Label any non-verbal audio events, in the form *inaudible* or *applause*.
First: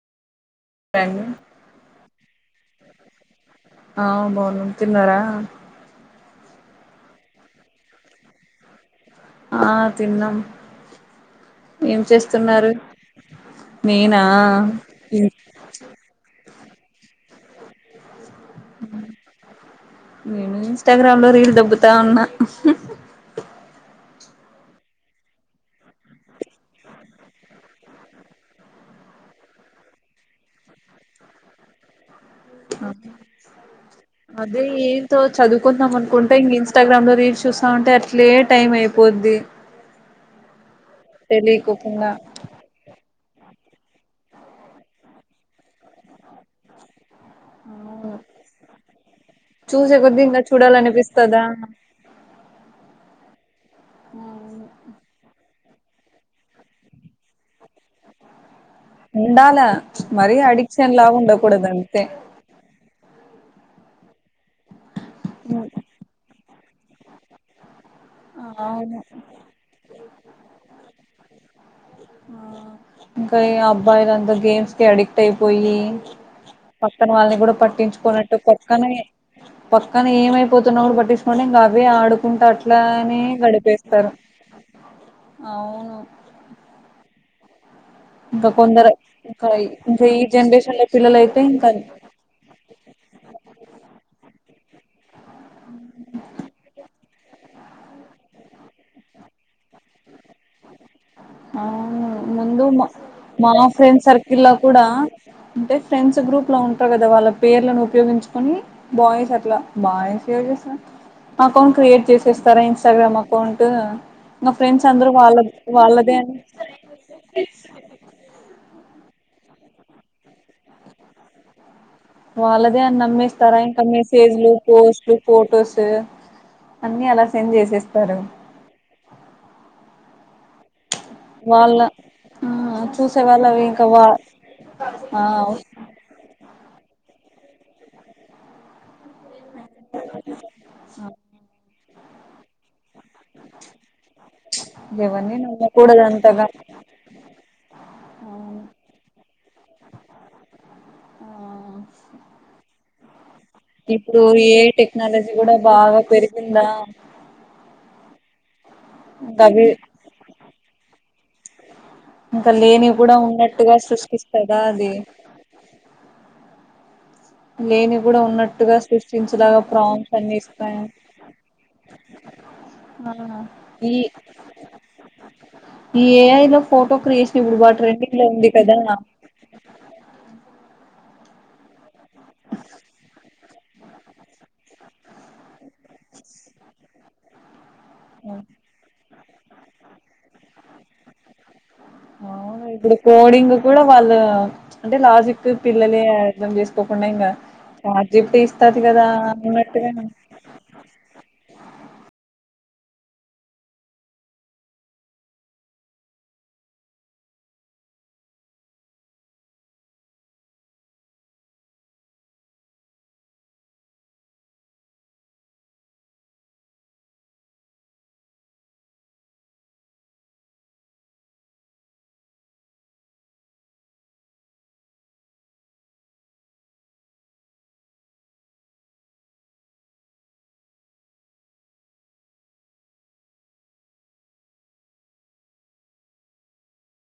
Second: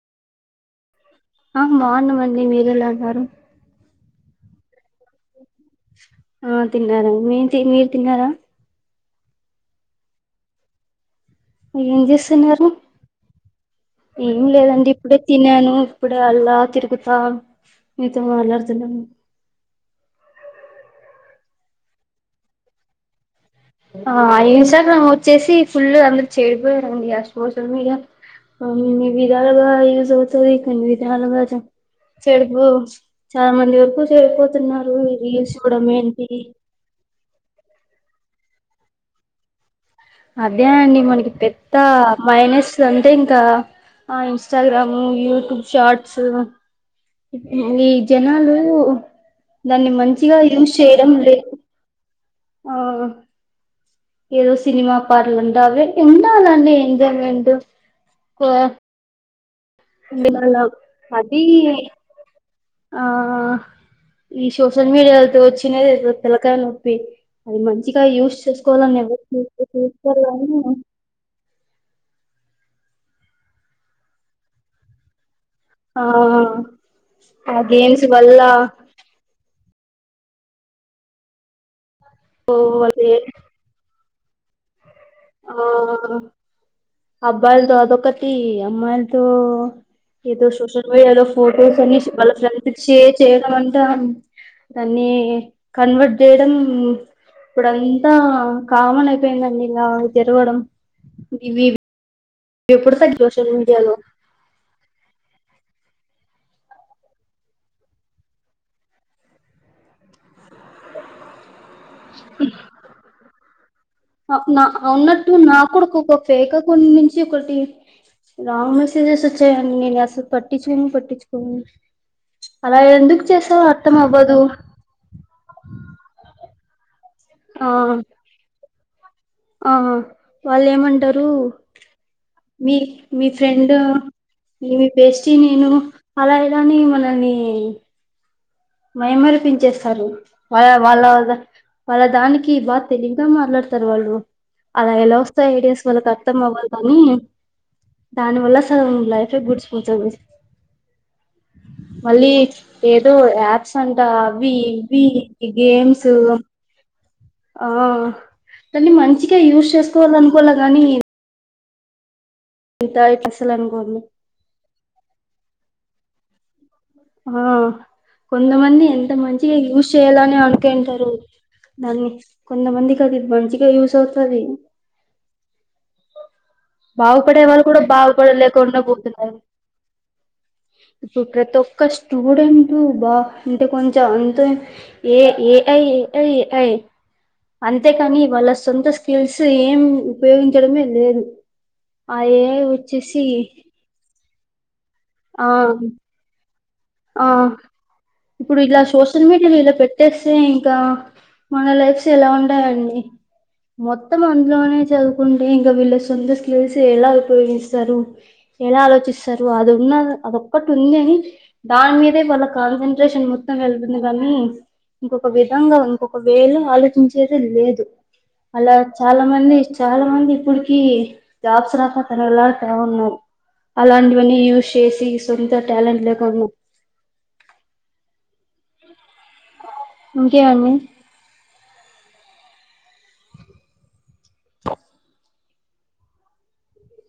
రండి ఆ బావున్నాం అండి మీరేలా ఉన్నారు. ఆ బావున్నాం తిన్నారా ఆ తిన్నారండి మీ మీరు తిన్నారా ఆ తిన్నాం. ఏం చేస్తున్నారు. నేనా ఏం లేదండి ఇప్పుడే తిన్యను ఇప్పుడే అలా. తిరుగుతా మీతో మాట్లాడుతున్నాను. నేను ఇంస్టాగ్రామ్ లో రీల్ దోబ్బుతా ఉన్నా. ఆ ఇన్స్టాగ్రామ్ వచ్చేసి ఫుల్ అందరు చే. *unintelligible* ఆ సోషల్ మీడియా *unintelligible* న్ని విధాలుగా యూజ్ అవుతాది, కొన్ని విధాలుగా *unintelligible* చెడిపో, చాలా మంది వరకు అదే చెడిపోతున్నారు ఏంతో రీల్స్ *unintelligible* చదువుకుందాం ఏంటి. అనుకుంటే ఇంక ఇన్స్టాగ్రామ్ లో రీల్స్ చూస్తా ఉంటే అట్లే టైం అయిపోద్ది. అదే అండి, మనకి పెత్త తెలియకోకుండా మైనస్ అంటే ఇంగ్. కా ఆ ఇన్స్టాగ్రామ్, యూట్యూబ్ షార్ట్స్. ఈ అవును జనాలు, దాన్ని చూసే కొద్ది మంచిగా ఇంకా యూజ్ చేయడం చూడాలనిపిస్తదా లేద్. ఆ. ఏదో సినిమా పార్లన్. *unintelligible* ఎంజాయ్మెంట్. *unintelligible* ఉండాలా, మరి ఉండాల. అడిక్షన్ లా అది ఉండకూడద్ అంతే. ఆ ఈషోస్. సోషల్ మీడియాతో ఓచ్చినదే, *unintelligible* తెలకాయి నొప్. తి అవును. చిగా యూజ్ చేసుకోవాలని అవును *unintelligible* ఇంకా ఈ అబ్బాయిల అంతా, గేమ్స్ కి అడిక్ట్ అయి. పోయి, ఆ పక్కన వాళ్ళని కూడా ఆ గేమ్స్ పట్టించుకోనట్టు, వల్ల పక్కనే. పక్కన ఏమైపోతున్నా కూడా పట్టించుకో, *unintelligible* ఇంగా అవ్వే ఆడు. కుంటా, ఓ అట్లా వాళ్ళే అనే గడిపేస్తారు. అవును. అబ్బాయిల్ తో. *unintelligible* ఒకటి ఇంకా కొందరు అమ్మాయిలతో, ఇంకా ఇంకా ఈ ఏదో జనరేషన్ లో సోషల్ మీడియాలో పిల్లలయితే ఫొటోస్ ఇంకా అనీ, వాళ్ళ ఫ్రెండ్ పిక్ షేర్ చేయడం అంటాం. దాన్ని కన్వర్ట్ చేయడం, ఇప్పుడంతా కామన్ అయిపోయిందండి ఇలా జరగడం. అవును *unintelligible* ముందు మా, ఎప్పుడు తగ్గ సోషల్ మా మీడియాలో ఫ్రెండ్ సర్కిల్ లో కూడా. అంటే ఫ్రెండ్స్ గ్రూప్ లో ఉంటారు కదా, వాళ్ళ పేర్లను ఉపయోగించుకొని బాయ్స్ అట్లా, బాయ్స్ *unintelligible* అకౌంట్ క్రియేట్. చేసేస్తారా ఇన్స్టాగ్రామ్ అకౌంట్. ఇంగ నా ఫ్రెండ్స్ అందరు ఉన్నట్టు వాళ్ళక్ నాకు కూడా వాళ్ళక్. ఒక ఫేక్ అకౌంట్ నుంచి ఒకటి, రా ఆ మెసేజెస్ ఓచ్చాయండి. నేను అసలు పట్టించి *unintelligible* పట్టించుకోను. అలా వాళ్ళదే అని ఎందుకు నమ్మిస్తారా, చేసారో ఇంకా అర్థం అవ్వదు మెసేజ్లు, పోస్ట్లు, ఫొటోస్. అన్నీ అలా సెండ్ ఆ చేసేస్తారు ఆ వాళ్ళు ఏమంటారు వాళ్ళ ఆ మీ చూసే మీ వాళ్ళు అవి ఫ్రెండ్ ఇంకా వా మీ ఆ బేస్టి అవును. నేను అలా ఇని మనని మై మరి పిన్ చేస్తారు వాళ్ వాళ్ళ వాళ్ళ దానికి బ తెలివిగా మాట్లాడతారు వాళ్ళు అలా ఎలా ఎవరిని వస్తాయి ఐడియాస్ నమ్మకూడదు వాళ్ళకి అర్థం అంతగా అవ్వాలి కాని దాని వల్ల అవును అసలు లైఫ్ ఏ గుడ్ ప చవిస్ ఆ మళ్ళీ ఏదో యాప్స్ అంట ఇప్పుడు అవి ఏ ఇవి టెక్నాలజీ కూడా బాగా గేమ్స్ పెరిగిందా ఆ దాన్ని మంచిగా ఇంకా అవి యూజ్ చేసుకోవాలి అనుకోల గానీ ఇంకా లేని కూడా ఇట్లా అసలు ఉన్నట్టుగా అనుకోను సృష్టిస్తదా అది ఆ లేనివి కూడా ఉన్నట్టుగా కొంతమంది ఎంత మంచిగా సృష్టించేలాగా యూజ్ ప్రామ్స్ అన్ని చేయాలని ఇస్తాయి అనుకుంటారు దాన్ని కొంతమందికి ఆ అది మంచిగా యూస్ అవుతది ఏ అయిలో బాగుపడే వాళ్ళు కూడా కదా బాగుపడలేకుండా పోతున్నారు ఇప్పుడు ప్రతి ఒక్క స్టూడెంట్ బా అంటే కొంచెం అంత ఏ ఏఐ ఏఐఐ అంతేకాని వాళ్ళ సొంత స్కిల్స్ ఏం ఉపయోగిం కడమే లేదు ఆ ఏఐ అవును ఇప్పుడు వచ్చేసి కోడింగ్ కూడా వాళ్ళు అంటే లాజిక్ ఆ పిల్లలే అర్థం చేసుకోకుండా ఆ ఇంకా చాట్ జి. పి. టి ఇప్పుడు ఇస్తది ఇలా కదా సోషల్ మీడియాలో ఇలా అన్నట్టుగా పెట్టేస్తే ఇంకా మన లైఫ్స్ ఎలా ఉంటాయండి మొత్తం అందులోనే చదువుకుంటే ఇంకా వీళ్ళ సొంత స్లీవ్స్ ఎలా ఉపయోగిస్తారు ఎలా ఆలోచిస్తారు అ ఉన్న అదొక్కటి ఉంది అని దాని మీదే వాళ్ళ కాన్సన్ంట్రేషన్ మొత్తం వెళ్తుంది కానీ ఇంకొక విధంగా ఇంకొక వేలు ఆలోచించేది లేదు అలా చాలా మంది చాలా మంది ఇప్పుటికి జాబ్స్ దకా తన వెలాడుతా ఉన్నావు అలాంటివన్నీ చేసి సొంత ట్యాలెంట్ లేకుండా ఇంకే అమీ